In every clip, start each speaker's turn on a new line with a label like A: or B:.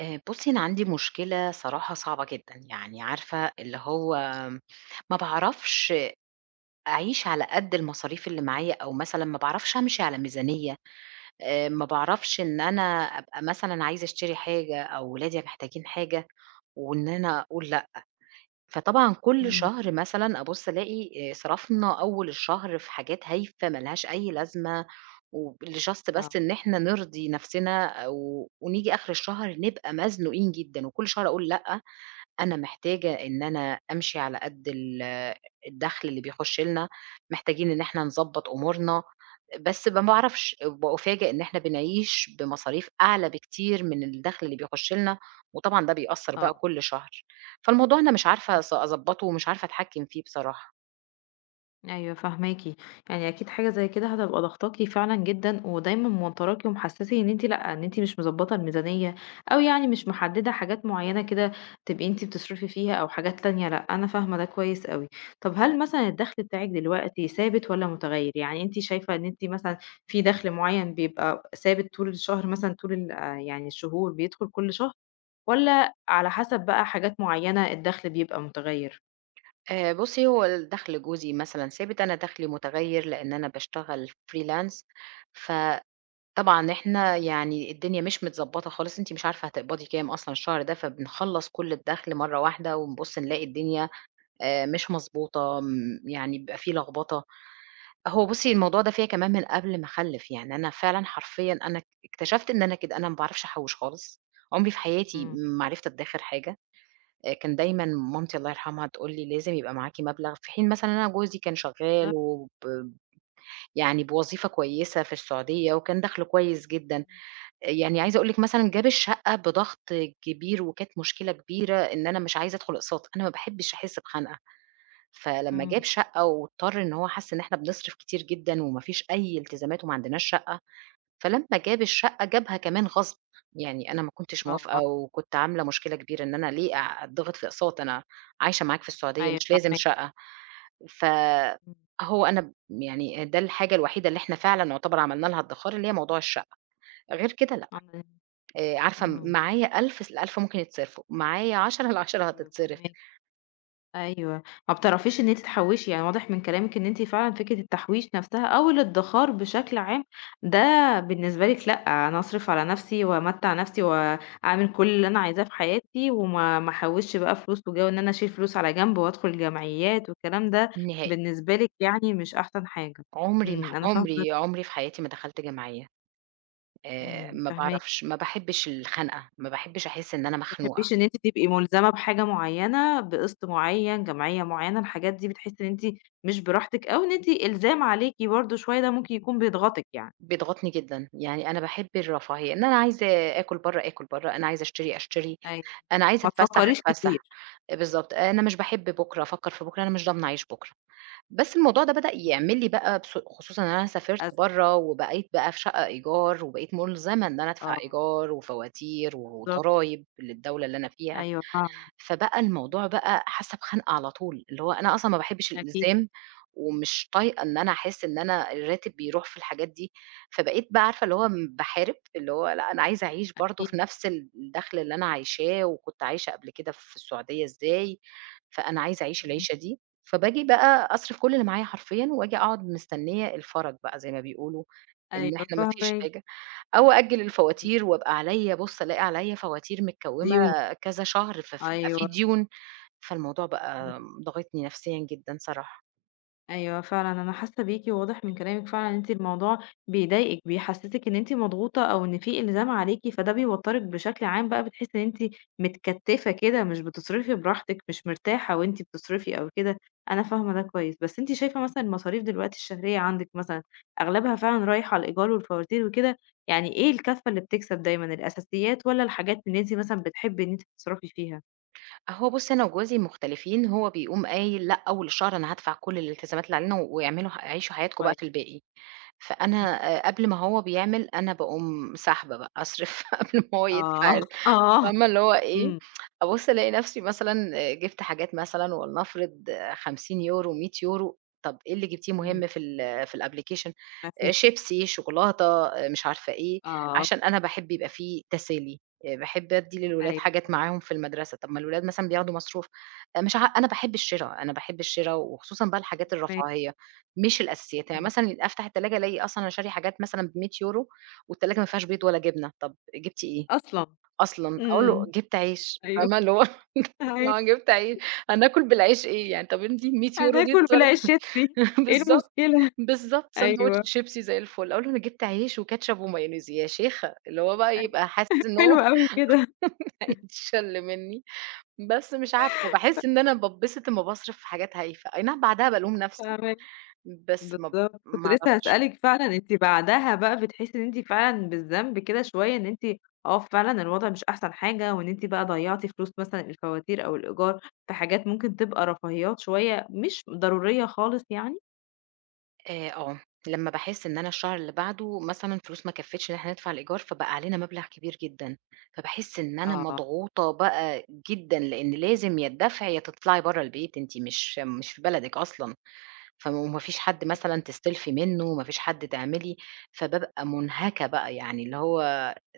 A: آآ، بُصي أنا عندي مشكلة الصراحة صعبة جدًا، يعني عارفة اللي هو ما باعرفش أ أعيش على قد المصاريف اللي معايا أو مثلًا ما باعرفش أمشي على ميزانية آآ، ما باعرفش إن أنا أبقى مثلًا عايزة أشتري حاجة أو ولادي محتاجين حاجة، وإن أنا أقول لأ، فطبعًا، كل
B: امم.
A: شهر مثلًا أبُص ألاقي آآ، صرفنا أول الشهر في حاجات هايفة ما لهاش أي لازمة، وب لJust بس
B: آه.
A: إن إحنا نرضي نفسنا، أو ونيجي آخر الشهر نبقى مزنوقين جدًا وكل شهر أقول: "لأ أنا محتاجة إن أنا أمشي على قد ال الدخل اللي بيخش لنا، محتاجين إن إحنا نضبط أمورنا." بس ما باعرفش، بأُفاجأ إن إحنا بنعيش بمصاريف أعلى بكتير من الدخل اللي بيخش لنا، وطبعًا ده بيأثّر بقى
B: آه.
A: كل شهر، فالموضوع أنا مش عارفة أص
B: امم.
A: أضبطه، ومش عارفة أتحكم فيه بصراحة.
B: أيوه فاهماكِ، يعني أكيد حاجة زي كده هتبقى ضاغطاكِ فعلًا جدًا ودايمًا موتراكِ ومحسّسِك إن أنتِ لأ، إن أنتِ مش مُضبطة الميزانية أو يعني مش محددة حاجات مُعيّنة كده تبقي أنتِ بتصرفي فيها أو حاجات تانية لأ، أنا فاهمة ده كويس أوي، طب هل مثلًا الدخل بتاعِك دلوقتي ثابت والّا مُتغيّر يعني أنتِ شايفة إن أنتِ مثلًا فيه دخل مُعيّن بيبقى ثابت طول الشهر مثلًا طول ال يعني الشهور بيدخل كل شهر؟ والّا على حسب بقى حاجات معيّنة الدخل بيبقى مُتغيّر؟
A: آآ، بُصي هو الدخل جوزي مثلًا ثابت أنا دخلي متُغيّر، لإن أنا باشتغل Freelance ف طبعًا إحنا يعني الدنيا مش متضبطة خالص، أنتِ مش عارفة هتقبضي كام أصلًا الشهر ده، فبنخلص كل الدَخل مرّة واحدة، ونبُص نلاقي الدنيا آآ، مش مضبوطة م يعني بيبقى فيه لخبطة، هو بُصي الموضوع ده فيّا كمان من قبل ما أخلف، يعني أنا فعلًا حرفيًا أنا اك اكتشفت إن أنا كده، أنا ما باعرفش أحوش خالص، عُمري في حياتي
B: امم.
A: ما عرفت أتدخر حاجة، آآ، كان دايمًا مامتي الله يرحمها تقول لي لازم يبقى معاكِ مبلغ في حين مثلًا إن أنا جوزي كان شغال
B: بالضبط.
A: وب يعني بوظيفة كويسة في السعودية وكان دخله كويس جدًا،
B: امم.
A: يعني عايزة أقول لِك مثلًا جاب الشقة بضغط كبير، وكانت مشكلة كبيرة، إن أنا مش عايزة أدخل أقساط، أنا ما باحبش أحس بخنقة، فلمّا جاب
B: امم.
A: شقة واضطر إن هو حس إن إحنا بنصرف كتير جدًا وما فيش أي التزامات وما عندناش شقة. فلمّا جاب الشقة جابها كمان غصب، يعني أنا ما كنتش موافقة،
B: آه.
A: وكنت عاملة مشكلة كبيرة إن أنا ليه أ أتضغط في أقساط، أنا عايشة معاك في السعودية،
B: أيوه،
A: مش لازم
B: فاهماكِ.
A: شقة. ف
B: امم.
A: هو أنا ب يعني ده الحاجة الوحيدة اللي إحنا فعلًا يعتبر عملنا لها ادخار اللي هي موضوع الشقة. غير كده لأ.
B: آه، [unintelligible]
A: آآ، عارفة م
B: امم.
A: معايا 1000 س ال1000 ممكن يتصرفوا، معايا 10، ال10
B: أيوه
A: هتتصرف.
B: فاهماكِ. أيوه، ما بتعرفيش إن أنتِ تحوشي، يعني واضح من كلامِك إن أنتِ فعلًا فكرة التحويش نفسها أو الادخار بشكل عام، ده بالنسبة لِك لأ، أنا أصرف على نفسي وأمتع نفسي وأعمل كل اللي أنا عايزاه في حياتي وما ما أحوش بقى فلوس، وجَوّ إن أنا أشيل فلوس على جنب وأدخل جمعيات والكلام ده
A: نهائي.
B: بالنسبة لِك يعني مش أحسن حاجة.
A: عمري ما ح
B: امم، أنا فاهمة وجهة
A: عمري
B: نظرِك.
A: عمري في حياتي ما دخلت جمعية، آآ،
B: امم،
A: ما
B: فاهماكِ.
A: باعرفش ما باحبش الخنقة ما باحبش أحس إن أنا
B: ما
A: مخنوقة.
B: بتحبيش إن أنتِ تبقي مُلزمة بحاجة معيّنة بقسط معيّن، جمعية معيّنة، الحاجات دي بتحسي إن أنتِ مش براحتك أو إن أنتِ إلزام عليكِ برضو شوية ده ممكن يكون بيتغطِك يعني؟
A: بيضغطني جدًا، يعني أنا باحب الرفاهية، إن أنا عايزة آكُل برّه، آكُل برّه، أنا عايزة أشتري، أشتري،
B: أيوه،
A: أنا عايزة
B: ما
A: أتفسح،
B: تفكريش
A: أتفسح،
B: كتير.
A: بالضبط، آآ، أنا مش باحب بكرة، أفكر في بكرة، أنا مش ضامنة أعيش بكرة، بس الموضوع ده بدأ
B: [unintelligible]
A: يعمل لي بقى بس خصوصًا إن أنا سافرت
B: أزمة.
A: برّه وبقيت بقى في شقة إيجار، وبقيت مُلزمة إن أنا أدفع
B: آه.
A: إيجار، وفواتير،
B: بالضبط.
A: وضرايب للدولة اللي أنا فيها،
B: أيوه فعلًا،
A: فبقى
B: امم، امم.
A: الموضوع بقى حاسة بخنقة على طول، اللي هو أنا أصلًا ما باحبش
B: أكيد.
A: الإلزام، ومش طايقة إن أنا أحس إن أنا الراتب بيروح في الحاجات دي، فبقيت بقى عارفة اللي هو ب باحارب اللي هو لأ أنا عايزة أعيش برضو في
B: أكيد.
A: نفس ال الدخل اللي أنا عايشاه وكنت عايشة قبل كده في السعودية إزاي، فأنا عايزة
B: امم.
A: أعيش
B: امم.
A: العيشة دي، فباجي بقى أصرف كل اللي معايا حرفيًا، وآجي أقعد مستنية الفَرَج بقى زي ما بيقولوا إن
B: أيوه
A: إحنا ما فيش
B: فاهمكِ.
A: حاجة، أو أأجّل
B: امم،
A: الفواتير
B: امم.
A: وابقى عليّا، بُص ألاقي عليّا فواتير مكْوُمَة
B: ديون،
A: كذا شهر ف في بيبقى فيه
B: أيوه.
A: ديون، فالموضوع بقى
B: امم.
A: ضاغطني نفسيًا جدًا صراحة.
B: أيوه فعلًا، أنا حاسة بيكِ، وواضح من كلامِك فعلًا إن أنتِ الموضوع بيضايقِك، بيحسّسِك إن أنتِ مضغوطة، أو إن في إلزام عليكِ، فده بيوتّرِك بشكل عام بقى، بتحسّي إن أنتِ متكتّفة كده مش بتصرفي براحتِك، مش مرتاحة وأنتِ بتصرفي أو كده، أنا فاهمة ده كويس. بس أنتِ شايفة مثلًا المصاريف دلوقتي الشهرية عندِك مثلًا أغلبها فعلًا رايح على الإيجار والفواتير وكده؟ يعني إيه الكفّة اللي بتكسب دايمًا، الأساسيات، والّا الحاجات اللي أنتِ مثلًا بتحبي إن أنتِ بتصرفي فيها؟
A: هو بُصّي، أنا وجوزي مختلفين، هو بيقوم قايل "لأ، أول شهر أنا هادفع كل الالتزامات اللي علينا، ويعملوا ه عيشوا حياتكم بقى
B: كوي
A: في الباقي." فأنا
B: إمم.
A: آآ، قبل ما هو بيعمل أنا باقوم ساحبة بقى، أصرف قبل ما هو يدفع
B: آه،
A: ال
B: آه،
A: فاهمة اللي هو إيه،
B: امم.
A: أبُصّ ألاقي نَفْسي مثلًا جِبت حاجات مثلًا ولنفرض 50€، 100€، "طَب إيه اللي جبتيه
B: امم.
A: مُهم في ال في الapplication؟"
B: ما
A: "آآ
B: فيش.
A: شيبسي، شوكولاتة،" آآ مش عارفة إيه،
B: آه.
A: "عشان أنا باحب يبقى في تسالي، آآ باحب أدي للولاد
B: أيوه،
A: حاجات معاهم
B: فاهماكِ.
A: في المدرسة،" "طَب ما الولاد مثلًا بياخدوا مصروف،" آآ، مش عا أنا باحب الشرا، أنا باحب الشرا وخصوصًا بقى الحاجات
B: [unintelligible]
A: الرفاهية، مش الأساسيات، يعني
B: اهم.
A: مثلًا أفتح التلاجة ألاقي أصلًا أنا شارية حاجات مثلًا ب100€ والتلاجة ما فيهاش بيض ولا جبنة، "طَب جبتِ إيه؟
B: أصلًا!
A: أصلًا؟!" أقول له:
B: امم.
A: "جبت عيش."
B: أيوه.
A: فاهمة، اللي هو [unintelligible] جبت عي
B: [unintelligible]
A: "هناكل بالعيش إيه يعني؟ طَب أنتِ ال100€ دي
B: هناكُل
A: اتصر"
B: بالعيش شيبسي، إيه
A: بالضبط،
B: المشكلة؟!
A: بالضبط، ساندويتش
B: أيوه.
A: شيبسي زي الفُل. أقول له: "أنا جبت عيش وكاتشب ومايونيز." "يا شيخة!" اللي هو بقى
B: أيوه.
A: يبقى حاسس إن هو
B: حلو أوي كده.
A: هيتشل مني. بس مش عارفة، باحس
B: [unintelligible]
A: إن أنا باتبسط أما باصرف في حاجات هايفة، أي نعم بعدها بالوم نفسي،
B: فاهما
A: بس ما ب
B: بالضبط، كنت
A: ما
B: لسه
A: أعرفش.
B: هاسألِك فعلًا، أنتِ بعدها بقى بتحسّي إن أنتِ فعلًا بالذنب كده شويّة إن أنتِ آه، فعلًا الوضع مش أحسن حاجة، وإن أنتِ بقى ضيّعتِ فلوس مثلًا الفواتير أو الإيجار في حاجات ممكن تبقى رفاهيات شويّة، مش ضرورية خالص يعني؟
A: آآ آه، لمّا باحس إن أنا الشهر اللي بعده مثلًا الفلوس ما كفّيتش إن إحنا ندفع الإيجار، فبقى علينا مبلغ كبير جدًا، فباحس إن أنا
B: آه.
A: مضغوطة بقى جدًا، لإن لازم يا الدفع يا تطلعي برّا البيت، أنتِ مش مش في بلدِك أصلًا. فما وما فيش حد مثلًا تستلفي منّه، ما فيش حد تعملي فبابقى مُنهَكَة بقى، يعني اللي هو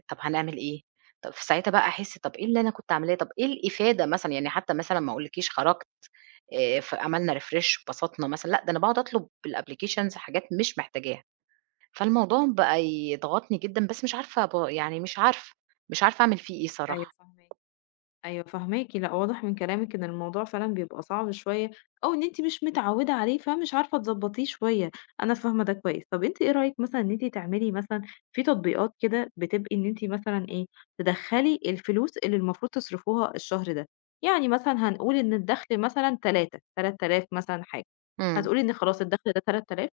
A: طَب هنعمل إيه؟ طَب في ساعتها بقى أحِس، طَب إيه اللي أنا كنت عاملاه، طَب إيه الإفادة مثلًا؟ يعني حتى مثلًا ما أقولش لِك خرجت، آآ ف عملنا refresh واتبسطنا مثل لأ، ده أنا باقعُد أطلب بالapplications حاجات مش محتاجاها. فالموضوع م بقى يضغطني جدًا بس مش عارفة ب يعني مش عارفة، مش عارفة أعمل فيه إيه
B: أيوه
A: صراحة.
B: فاهماكِ. أيوه فاهماكِ، لأ واضح من كلامِك إن الموضوع فعلًا بيبقى صعب شوية أو إن أنتِ مش متعوّدة عليه، فمش عارفة تضبطيه شوية، أنا فاهمة ده كويس. طَب أنتِ إيه رأيِك مثلًا إن أنتِ تعملي مثلًا في تطبيقات كده بتبقى إن أنتِ مثلًا إيه، تدخّلي الفلوس اللي المفروض تصرفوها الشهر ده، يعني مثلًا هنقول إن الدَخل مثلًا 3، 3000 مثلًا حاجة،
A: إمم.
B: هتقول لي إن خلاص الدَخل ده 3000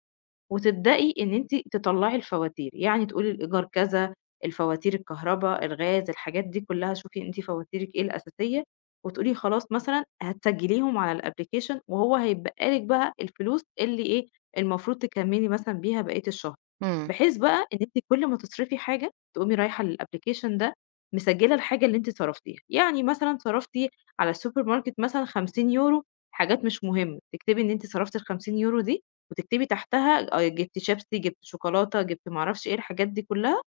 B: وتبدئي إن أنتِ تطلّعي الفواتير، يعني تقولي الإيجار كذا، الفواتير، الكهربا، الغاز، الحاجات دي كلّها شوفي أنتِ فواتيرِك إيه الأساسية وتقولي خلاص مثلًا هتسجليهم على الapplication وهو هيتبقى لِك الفلوس اللي إيه، المفروض تكمّلي مثلًا بيها بقيت الشهر.
A: إمم.
B: بحيث بقى إن أنتِ كل ما تصرفي حاجة تقومي رايحة للapplication ده مسجّلة الحاجة اللي أنتِ صرفتيها، يعني مثلًا صرفتِ على السوبر ماركت مثلًا 50€ حاجات مش مُهمّة، تكتبي إن أنتِ صرفتِ ال50€ دي وتكتبي تحتها الأي جِبت شيبسي، جِبت شوكولاتة، جِبت ما أعرفش إيه، الحاجات دي كلّها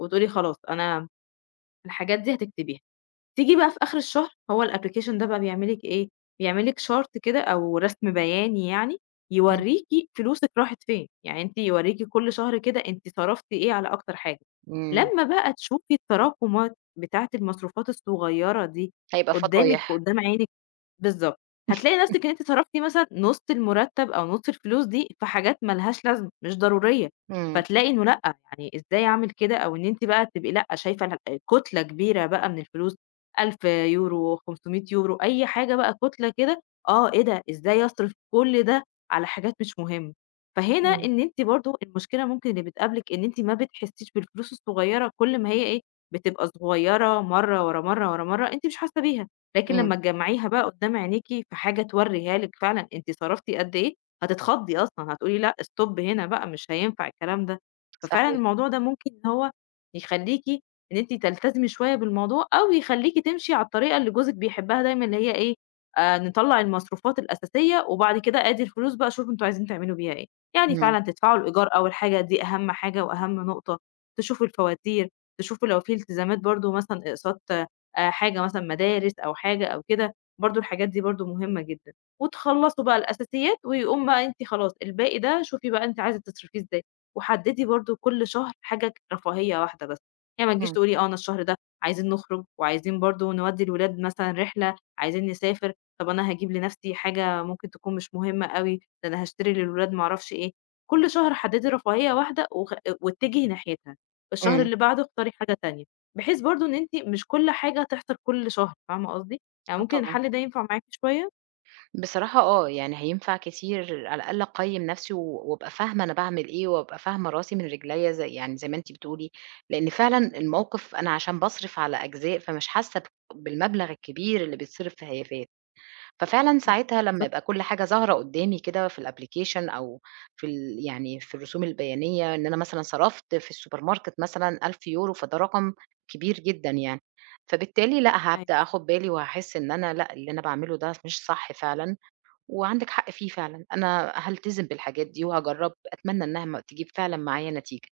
B: وتقولي خلاص أنا الحاجات دي هتكتبيها. تيجي بقى في آخِر الشهر هو الapplication ده بقى بيعمل لِك إيه، بيعمل لِك chart كده أو رَسم بياني يعني،
A: إمم.
B: يورّيكِ فلوسِك راحت فين، يعني أنتِ يورّيكِ كل شهر كده أنتِ صرفتِ إيه على أكتر حاجة،
A: إمم.
B: لمّا بقى تشوفي التراكُمات بتاعة المصروفات الصغيّرة دي
A: هيبقى
B: قدّامِك
A: فضايح.
B: وقدّام عينِك بالضبط. هتلاقي نَفْسِك إن أنتِ صرفتِ مثلًا نُص المرتّب أو نُص الفلوس دي في حاجات ما لهاش لازمة مش ضرورية،
A: إمم.
B: فتلاقي إنه لأ، يعني إزاي أعمل كده أو إن أنتِ بقى تبقي لأ، شايفة إنها كُتلة كبيرة بقى من الفلوس، 1000€، 500€، أي حاجة بقى كُتلة كده آه، إيه ده، إزاي أصرِف كل ده على حاجات مش مُهمّة؟! فهنا
A: إمم.
B: إن أنتِ برضه المشكلة ممكن اللي بتقابلِك إن أنتِ ما بتحسّيش بالفلوس الصغيّرة كل ما هي إيه، بتبقى صغيّرة مرّة، ورا مرّة، ورا مرّة، أنتِ مش حاسّة بيها، لكن
A: إمم.
B: لمّا تجمّعيها بقى قدّام عينيكِ في حاجة تورّيها لِك فعلًا أنتِ صرفتِ قد إيه، هتتخضي أصلًا، هتقولي لأ، stop هنا بقى مش هينفع الكلام ده. ففعلًا
A: صحيح.
B: الموضوع ده ممكن إن هو يخلّيكِ إن أنتِ تلتزمي شوية بالموضوع، أو يخلّيكِ تمشي على الطريقة اللي جوزِك بيحبّها دايمًا اللي هي إيه، آآ نطلّع المصروفات الأساسية وبعد كده آدي الفلوس بقى شوفوا أنتم عايزين تعملوا بيها إيه. يعني
A: إمم.
B: فعلًا تدفعوا الإيجار أول الحاجة دي أهم حاجة وأهم نقطة، تشوفوا الفواتير، تشوفوا لو في التزامات برضه مثلًا إقساط آآ حاجة مثلًا مدارس أو حاجة أو كده، برضه الحاجات دي برضه مُهمّة جدًا وتخلّصوا بقى الأساسيات ويقوم بقى أنتِ خلاص، الباقي ده شوفي بقى أنتِ عايزة تصرفيه إزاي. وحدّدي برضه كل شهر حاجة ج رفاهيّة واحدة بس، يعني ما تجيش
A: إمم.
B: تقولي آه، أنا الشهر ده عايزين نخرج وعايزين برضه نودّي الولاد مثلًا رحلة، عايزين نسافر، طَب أنا هاجيب لنَفْسي حاجة ممكن تكون مش مهمة أوي، ده أنا هاشتري للولاد ما أعرفش إيه، كل شهر حدّدي رفاهيّة واحدة وخ آآ واتجهي ناحيتها. الشهر
A: إمم.
B: اللي بعده اختاري حاجة تانية، بحيث برضه إن أنتِ مش كل حاجة هتحصل كل شهر، فاهمة قصدي؟ يعني
A: آه،
B: ممكن
A: طبعًا.
B: الحَل ده ينفع معاكِ شوية؟
A: بصراحة آه، يعني هينفع كتير على الأقل أقيّم نفسي و وأبقى فاهمة أنا باعمل إيه وأبقى فاهمة راسي من رجليّا زي يعني زي ما أنتِ بتقولي، لإن فعلًا الموقِف أنا عشان باصرف على أجزاء، فمش حاسّة بأ بالمبلغ الكبير اللي بيتصرف في هيافات. ففعلًا
B: إمم،
A: ساعتها لمّا
B: بالضبـط.
A: يبقى كل حاجة ظاهرة قدّامي كده في الapplication أو في ال يعني في الرسوم البيانية إن أنا مثلًا صرفت في السوبر ماركت مثلًا 1000€، فده رقم كبير جدًا يعني، فبالتالي لأ،
B: أيوه،
A: هابدأ
B: فاه
A: آخُد بالي وهاحس إن أنا لأ، اللي أنا باعمله ده س مش صح فعلًا وعندِك حق فيه فعلًا، أنا هالتزِم بالحاجات دي وهاجرّب أتمنى إنّها ما تجيب فعلًا معايا نتيجة.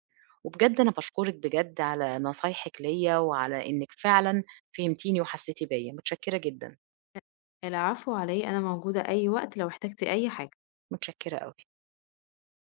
A: وبجد أنا باشكُرِك بجد على نصايحِك ليّا وعلى إنِّك فعلًا فهمتيني وحسّيتِ بيّا، مُتشكّرة جدًا.
B: ال العفو على إيه، أنا موجودة أي وقت لو احتجتِ أي حاجة.
A: مُتشكّرة أوي.